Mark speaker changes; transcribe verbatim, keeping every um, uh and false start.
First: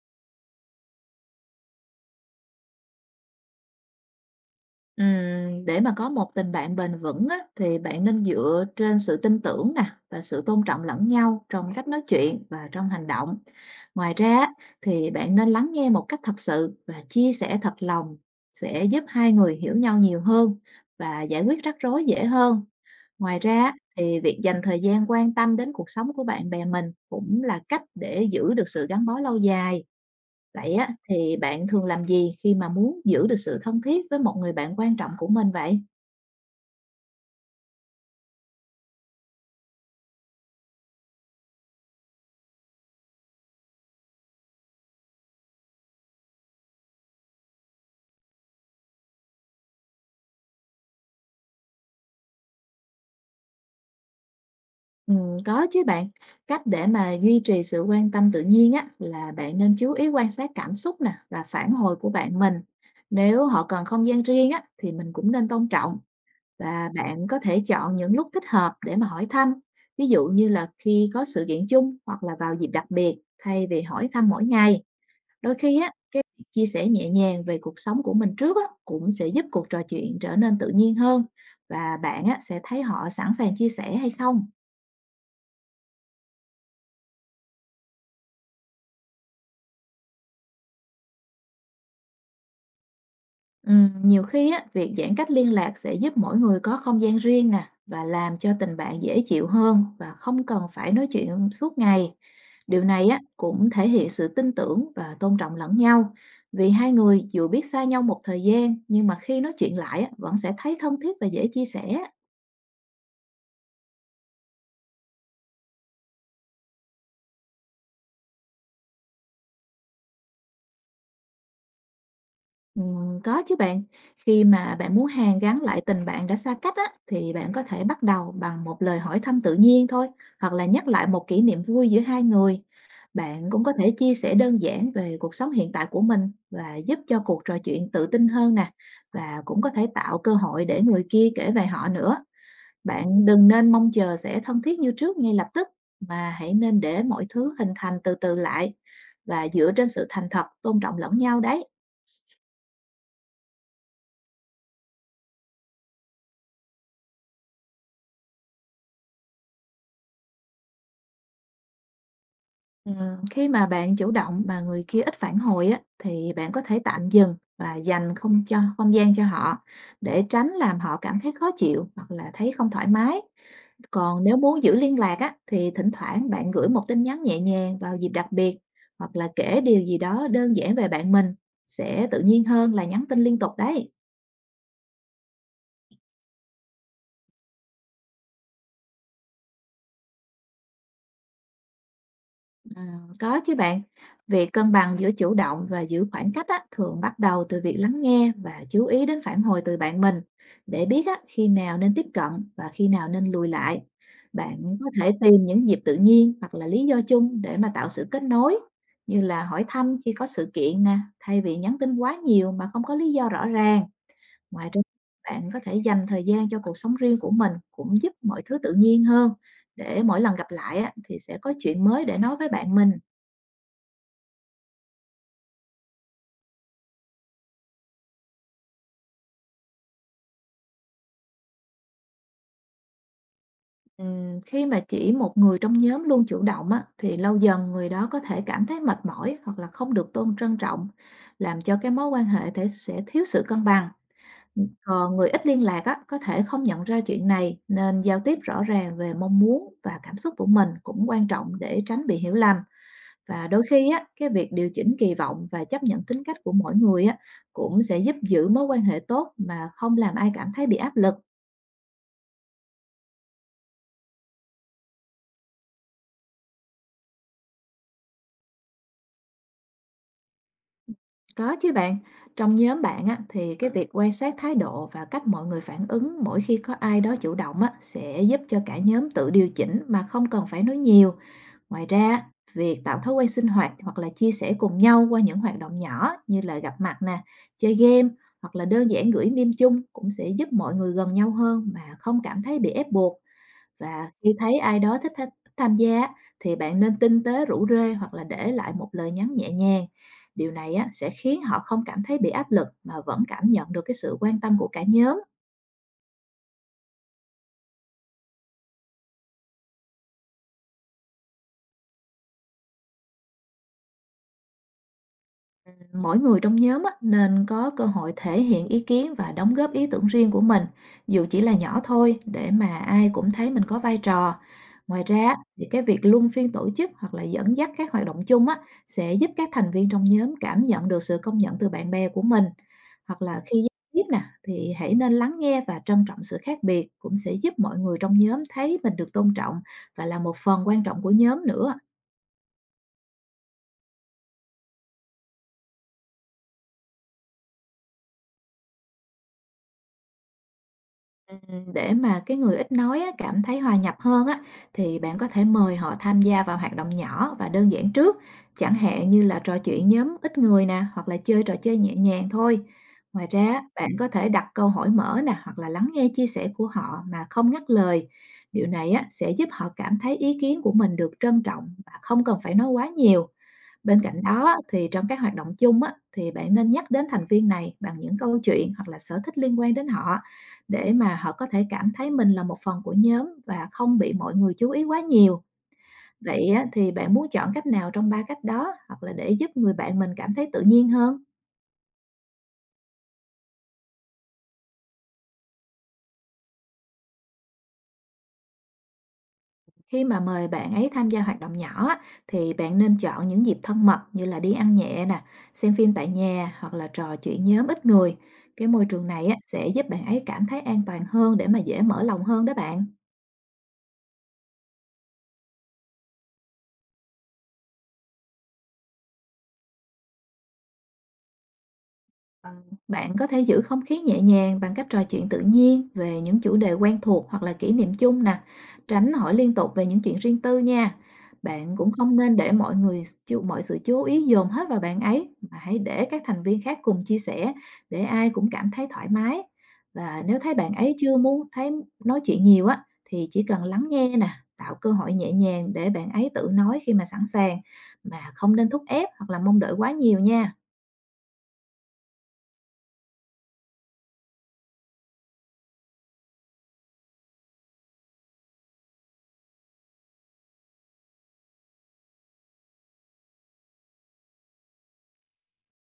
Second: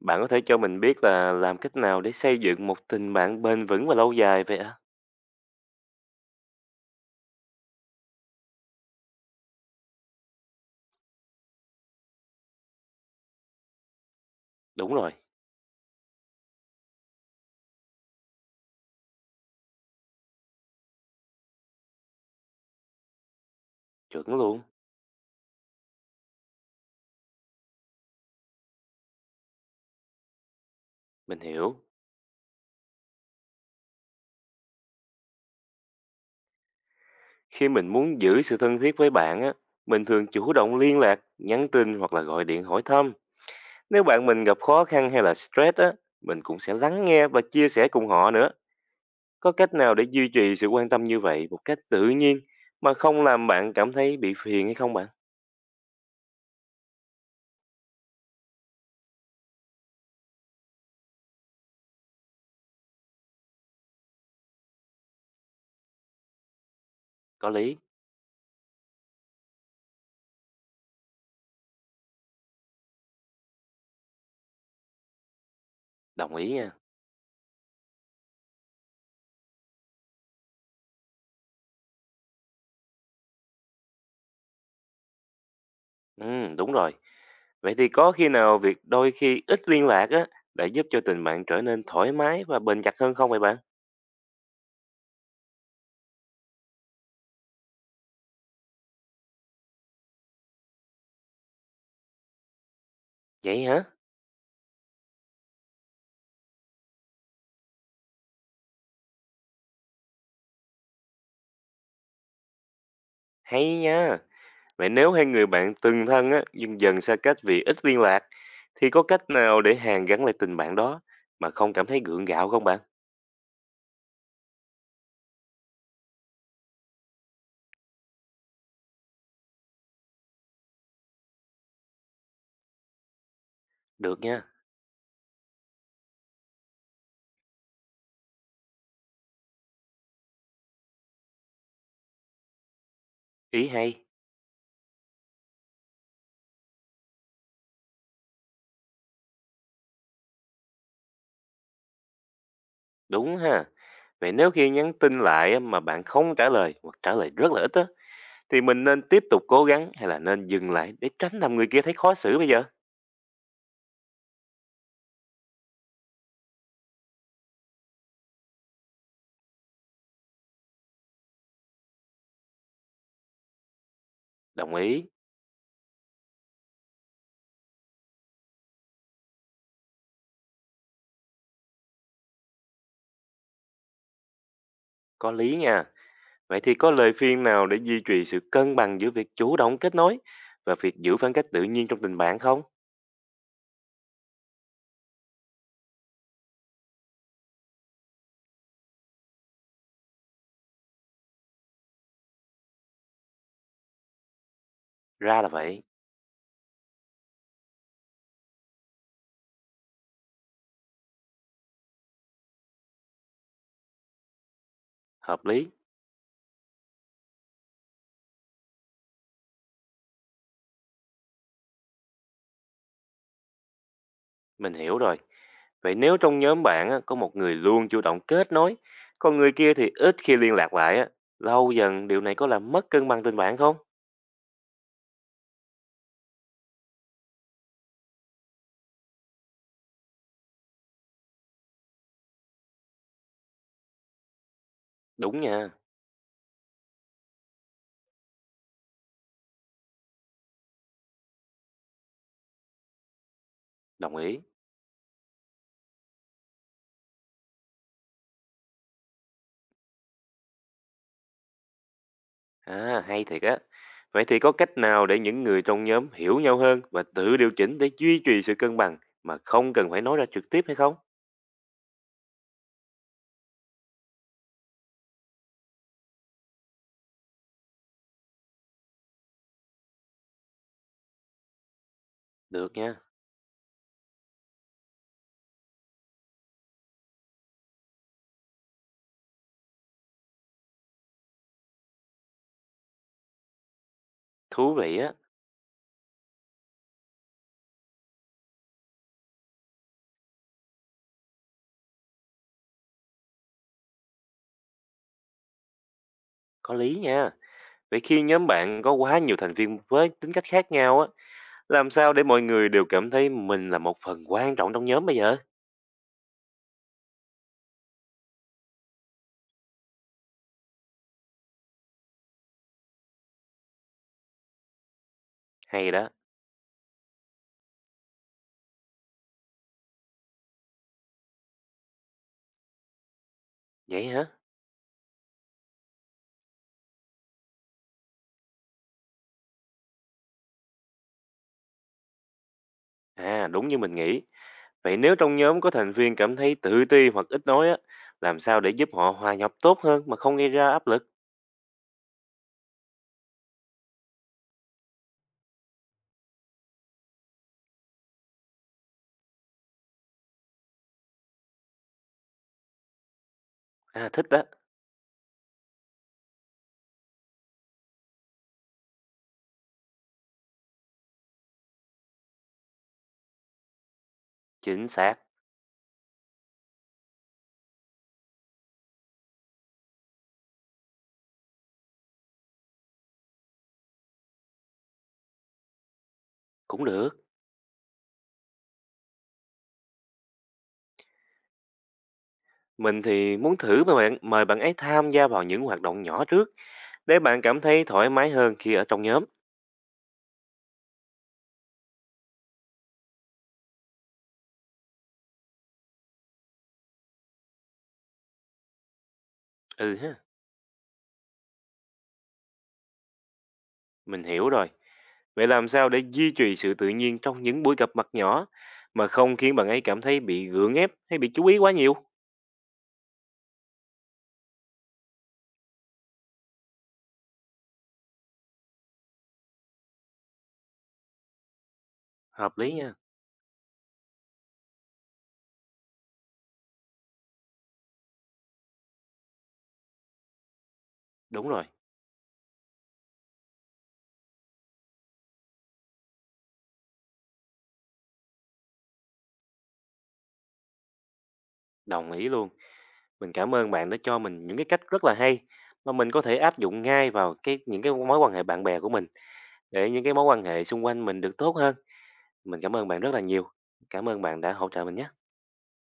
Speaker 1: Bạn có thể cho mình biết là làm cách nào để xây dựng một tình bạn bền vững và lâu dài vậy ạ?
Speaker 2: Ừm, để mà có một tình bạn bền vững á, thì bạn nên dựa trên sự tin tưởng nè và sự tôn trọng lẫn nhau trong cách nói chuyện và trong hành động. Ngoài ra á,
Speaker 1: Đúng
Speaker 2: thì
Speaker 1: rồi,
Speaker 2: bạn nên lắng nghe một cách thật sự và chia sẻ thật lòng sẽ giúp hai người hiểu nhau nhiều hơn và giải quyết rắc rối dễ hơn. Ngoài ra á, thì
Speaker 1: chuẩn
Speaker 2: việc dành
Speaker 1: luôn.
Speaker 2: thời gian quan tâm đến cuộc sống của bạn bè mình cũng là cách để giữ được sự gắn bó lâu dài. Vậy á, thì
Speaker 1: Mình
Speaker 2: bạn
Speaker 1: hiểu.
Speaker 2: thường làm gì khi mà muốn giữ được sự thân thiết với một người bạn quan trọng của mình vậy?
Speaker 1: Khi mình muốn giữ sự thân thiết với bạn á, mình thường chủ động liên lạc, nhắn tin hoặc là gọi điện hỏi thăm. Nếu bạn mình gặp khó khăn hay là stress á, mình cũng sẽ lắng nghe và chia sẻ cùng họ nữa. Có cách nào để duy trì sự quan tâm như vậy một cách tự nhiên mà không làm bạn cảm thấy bị phiền hay không bạn?
Speaker 2: Ừm, có chứ bạn. Cách để mà duy trì sự quan tâm tự nhiên á, là bạn nên chú ý quan sát cảm xúc nè và phản hồi của bạn mình. Nếu họ cần không gian riêng á, thì mình cũng nên tôn trọng và bạn có
Speaker 1: Có
Speaker 2: thể
Speaker 1: lý,
Speaker 2: chọn những lúc thích hợp để mà hỏi thăm. Ví dụ như là khi có sự kiện chung hoặc là vào dịp đặc biệt thay vì hỏi thăm mỗi ngày. Đôi khi á, cái
Speaker 1: đồng
Speaker 2: việc
Speaker 1: ý
Speaker 2: chia
Speaker 1: nha.
Speaker 2: sẻ nhẹ nhàng về cuộc sống của mình trước á, cũng sẽ giúp cuộc trò chuyện trở nên tự nhiên hơn và bạn á, sẽ thấy họ sẵn sàng chia sẻ hay không.
Speaker 1: Ừ đúng rồi. Vậy thì có khi nào việc đôi khi ít liên lạc á lại giúp cho tình bạn trở nên thoải mái và bền chặt hơn không vậy bạn?
Speaker 2: Ừm, nhiều khi á, việc giãn cách liên lạc sẽ giúp mỗi người có không gian riêng nè và làm cho tình bạn dễ chịu hơn và không cần phải nói chuyện suốt ngày. Điều này á,
Speaker 1: Vậy
Speaker 2: cũng
Speaker 1: hả?
Speaker 2: thể hiện sự tin tưởng và tôn trọng lẫn nhau vì hai người dù biết xa nhau một thời gian nhưng mà khi nói chuyện lại á, vẫn sẽ thấy thân thiết và dễ chia sẻ.
Speaker 1: Hay nha. Vậy nếu hai người bạn từng thân á nhưng dần xa cách vì ít liên lạc thì có cách nào để hàn gắn lại tình bạn đó mà không cảm thấy gượng gạo không bạn?
Speaker 2: Ừm, có chứ bạn. Khi mà bạn muốn hàn gắn lại tình bạn đã xa cách á, thì bạn có thể bắt đầu bằng một lời hỏi thăm tự nhiên thôi, hoặc là nhắc lại một kỷ niệm vui giữa hai người. Bạn cũng có thể chia
Speaker 1: Được
Speaker 2: sẻ
Speaker 1: nha.
Speaker 2: đơn giản về cuộc sống hiện tại của mình và giúp cho cuộc trò chuyện tự tin hơn nè. Và cũng có thể tạo cơ hội để người kia kể về họ nữa. Bạn đừng
Speaker 1: Ý
Speaker 2: nên mong
Speaker 1: hay.
Speaker 2: chờ sẽ thân thiết như trước ngay lập tức, mà hãy nên để mọi thứ hình thành từ từ lại và dựa trên sự thành thật, tôn trọng lẫn nhau đấy.
Speaker 1: Đúng ha. Vậy nếu khi nhắn tin lại á, mà bạn không trả lời hoặc trả lời rất là ít á thì mình nên tiếp tục cố gắng hay là nên dừng lại để tránh làm người kia thấy khó xử bây giờ?
Speaker 2: Ừm, khi mà bạn chủ động mà người kia ít phản hồi á, thì bạn có thể tạm dừng và dành không cho không gian cho họ để tránh làm họ cảm thấy khó chịu hoặc là thấy không thoải mái. Còn nếu muốn giữ
Speaker 1: Đồng
Speaker 2: liên
Speaker 1: ý.
Speaker 2: lạc á, thì thỉnh thoảng bạn gửi một tin nhắn nhẹ nhàng vào dịp đặc biệt hoặc là kể điều gì đó đơn giản về bạn mình sẽ tự nhiên hơn là nhắn tin liên tục đấy.
Speaker 1: Có lý nha. Vậy thì có lời khuyên nào để duy trì sự cân bằng giữa việc chủ động kết nối và việc giữ khoảng cách tự nhiên trong tình bạn không?
Speaker 2: Ừm, có chứ bạn. Việc cân bằng giữa chủ động và giữ khoảng cách á, thường bắt đầu từ việc lắng nghe và chú ý đến phản hồi từ bạn mình để biết á, khi nào nên tiếp cận và khi nào nên lùi lại. Bạn có thể tìm
Speaker 1: Ra là
Speaker 2: những dịp
Speaker 1: vậy,
Speaker 2: tự nhiên hoặc là lý do chung để mà tạo sự kết nối, như là hỏi thăm khi có sự kiện nè, thay vì nhắn tin quá nhiều mà không có lý do rõ ràng. Ngoài ra,
Speaker 1: hợp
Speaker 2: bạn có
Speaker 1: lý,
Speaker 2: thể dành thời gian cho cuộc sống riêng của mình cũng giúp mọi thứ tự nhiên hơn. Để mỗi lần gặp lại á, thì sẽ có chuyện mới để nói với bạn mình.
Speaker 1: mình hiểu rồi. Vậy nếu trong nhóm bạn á, có một người luôn chủ động kết nối, còn người kia thì ít khi liên lạc lại á, lâu dần điều này có làm mất cân bằng tình bạn không?
Speaker 2: Ừm, khi mà chỉ một người trong nhóm luôn chủ động á, thì lâu dần người đó có thể cảm thấy mệt mỏi hoặc là không được tôn trân trọng, làm cho cái mối quan hệ thể sẽ thiếu sự cân bằng. Còn người
Speaker 1: Đúng
Speaker 2: ít liên
Speaker 1: nha,
Speaker 2: lạc á, có thể không nhận ra chuyện này nên giao tiếp rõ ràng về mong muốn và cảm xúc của mình cũng quan trọng để tránh bị hiểu lầm. Và đôi khi á,
Speaker 1: đồng
Speaker 2: cái
Speaker 1: ý.
Speaker 2: việc điều chỉnh kỳ vọng và chấp nhận tính cách của mỗi người á, cũng sẽ giúp giữ mối quan hệ tốt mà không làm ai cảm thấy bị áp lực.
Speaker 1: À, hay thiệt á. Vậy thì có cách nào để những người trong nhóm hiểu nhau hơn và tự điều chỉnh để duy trì sự cân bằng mà không cần phải nói ra trực tiếp hay không?
Speaker 2: Có chứ bạn, trong nhóm bạn á, thì À, cái việc quan sát thái độ và cách mọi người phản ứng mỗi khi có ai đó chủ động á, sẽ giúp cho cả nhóm tự điều chỉnh mà không cần phải nói nhiều. Ngoài ra,
Speaker 1: Được
Speaker 2: việc tạo
Speaker 1: nha,
Speaker 2: thói quen sinh hoạt hoặc là chia sẻ cùng nhau qua những hoạt động nhỏ như là gặp mặt nè, chơi game hoặc là đơn giản gửi meme chung cũng sẽ giúp mọi người gần nhau hơn mà không cảm thấy bị ép buộc. Và khi thấy
Speaker 1: thú
Speaker 2: ai đó
Speaker 1: vị
Speaker 2: thích
Speaker 1: á.
Speaker 2: tham tham gia á, thì bạn nên tinh tế rủ rê hoặc là để lại một lời nhắn nhẹ nhàng. Điều này á, sẽ khiến họ không cảm thấy bị áp lực mà vẫn cảm nhận được cái sự quan tâm của cả nhóm.
Speaker 1: Có lý nha. Vậy khi nhóm bạn có quá nhiều thành viên với tính cách khác nhau á, làm sao để mọi người đều cảm thấy mình là một phần quan trọng trong nhóm bây giờ?
Speaker 2: Mỗi người trong nhóm á, nên có cơ hội thể hiện ý kiến và đóng góp ý tưởng riêng của mình, dù chỉ là nhỏ thôi, để mà ai cũng thấy mình có vai trò. Ngoài ra á, thì cái
Speaker 1: Hay
Speaker 2: việc
Speaker 1: đó.
Speaker 2: luân phiên tổ chức hoặc là dẫn dắt các hoạt động chung á, sẽ giúp các thành viên trong nhóm cảm nhận được sự công nhận từ bạn bè của mình. Hoặc là khi giao tiếp
Speaker 1: Vậy
Speaker 2: nè,
Speaker 1: hả?
Speaker 2: thì hãy nên lắng nghe và trân trọng sự khác biệt, cũng sẽ giúp mọi người trong nhóm thấy mình được tôn trọng và là một phần quan trọng của nhóm nữa.
Speaker 1: À, đúng như mình nghĩ. Vậy nếu trong nhóm có thành viên cảm thấy tự ti hoặc ít nói á, làm sao để giúp họ hòa nhập tốt hơn mà không gây ra áp lực?
Speaker 2: Ừm, để mà cái người ít nói á, cảm thấy hòa nhập hơn á, thì bạn có thể mời họ tham gia vào hoạt động nhỏ và đơn giản trước, chẳng hạn như là trò chuyện nhóm ít người nè, hoặc là chơi trò chơi nhẹ nhàng thôi. Ngoài ra, á, bạn có
Speaker 1: À, thích
Speaker 2: thể
Speaker 1: đó.
Speaker 2: đặt câu hỏi mở nè, hoặc là lắng nghe chia sẻ của họ mà không ngắt lời. Điều này á, sẽ giúp họ cảm thấy ý kiến của mình được trân trọng và không cần phải nói quá nhiều. Bên cạnh đó thì
Speaker 1: Chính
Speaker 2: trong
Speaker 1: xác.
Speaker 2: các hoạt động chung á, thì bạn nên nhắc đến thành viên này bằng những câu chuyện hoặc là sở thích liên quan đến họ để mà họ có thể cảm thấy mình là một phần của nhóm và không bị mọi người chú ý quá nhiều. Vậy á,
Speaker 1: Cũng
Speaker 2: thì bạn
Speaker 1: được.
Speaker 2: muốn chọn cách nào trong ba cách đó hoặc là để giúp người bạn mình cảm thấy tự nhiên hơn?
Speaker 1: Mình thì muốn thử mà bạn mời bạn ấy tham gia vào những hoạt động nhỏ trước để bạn cảm thấy thoải mái hơn khi ở trong nhóm.
Speaker 2: Khi mà mời bạn ấy tham gia hoạt động nhỏ á, thì bạn nên chọn những dịp thân mật như là đi ăn nhẹ nè, xem phim tại nhà hoặc là trò chuyện nhóm ít người. Cái môi trường này á, sẽ giúp
Speaker 1: Ừ
Speaker 2: bạn ấy
Speaker 1: ha.
Speaker 2: cảm thấy an toàn hơn để mà dễ mở lòng hơn đó bạn.
Speaker 1: Mình hiểu rồi. Vậy làm sao để duy trì sự tự nhiên trong những buổi gặp mặt nhỏ mà không khiến bạn ấy cảm thấy bị gượng ép hay bị chú ý quá nhiều?
Speaker 2: Ờ, Bạn có thể giữ không khí nhẹ nhàng bằng cách trò chuyện tự nhiên về những chủ đề quen thuộc hoặc là kỷ niệm chung nè, tránh hỏi liên tục về những chuyện riêng tư nha. Bạn cũng không nên để
Speaker 1: Hợp lý
Speaker 2: mọi
Speaker 1: Ừ. nha.
Speaker 2: người chú- mọi sự chú ý dồn hết vào bạn ấy mà hãy để các thành viên khác cùng chia sẻ để ai cũng cảm thấy thoải mái. Và nếu thấy bạn ấy chưa muốn
Speaker 1: Đúng rồi,
Speaker 2: thấy nói chuyện nhiều á thì chỉ cần lắng nghe nè, tạo cơ hội nhẹ nhàng để bạn ấy tự nói khi mà sẵn sàng mà không nên thúc ép hoặc là mong đợi quá nhiều nha.
Speaker 1: đồng ý luôn. Mình cảm ơn bạn đã cho mình những cái cách rất là hay mà mình có thể áp dụng ngay vào cái những cái mối quan hệ bạn bè của mình để những cái mối quan hệ xung quanh mình được tốt hơn. Mình cảm ơn bạn rất là nhiều. Cảm ơn bạn đã hỗ trợ mình nhé.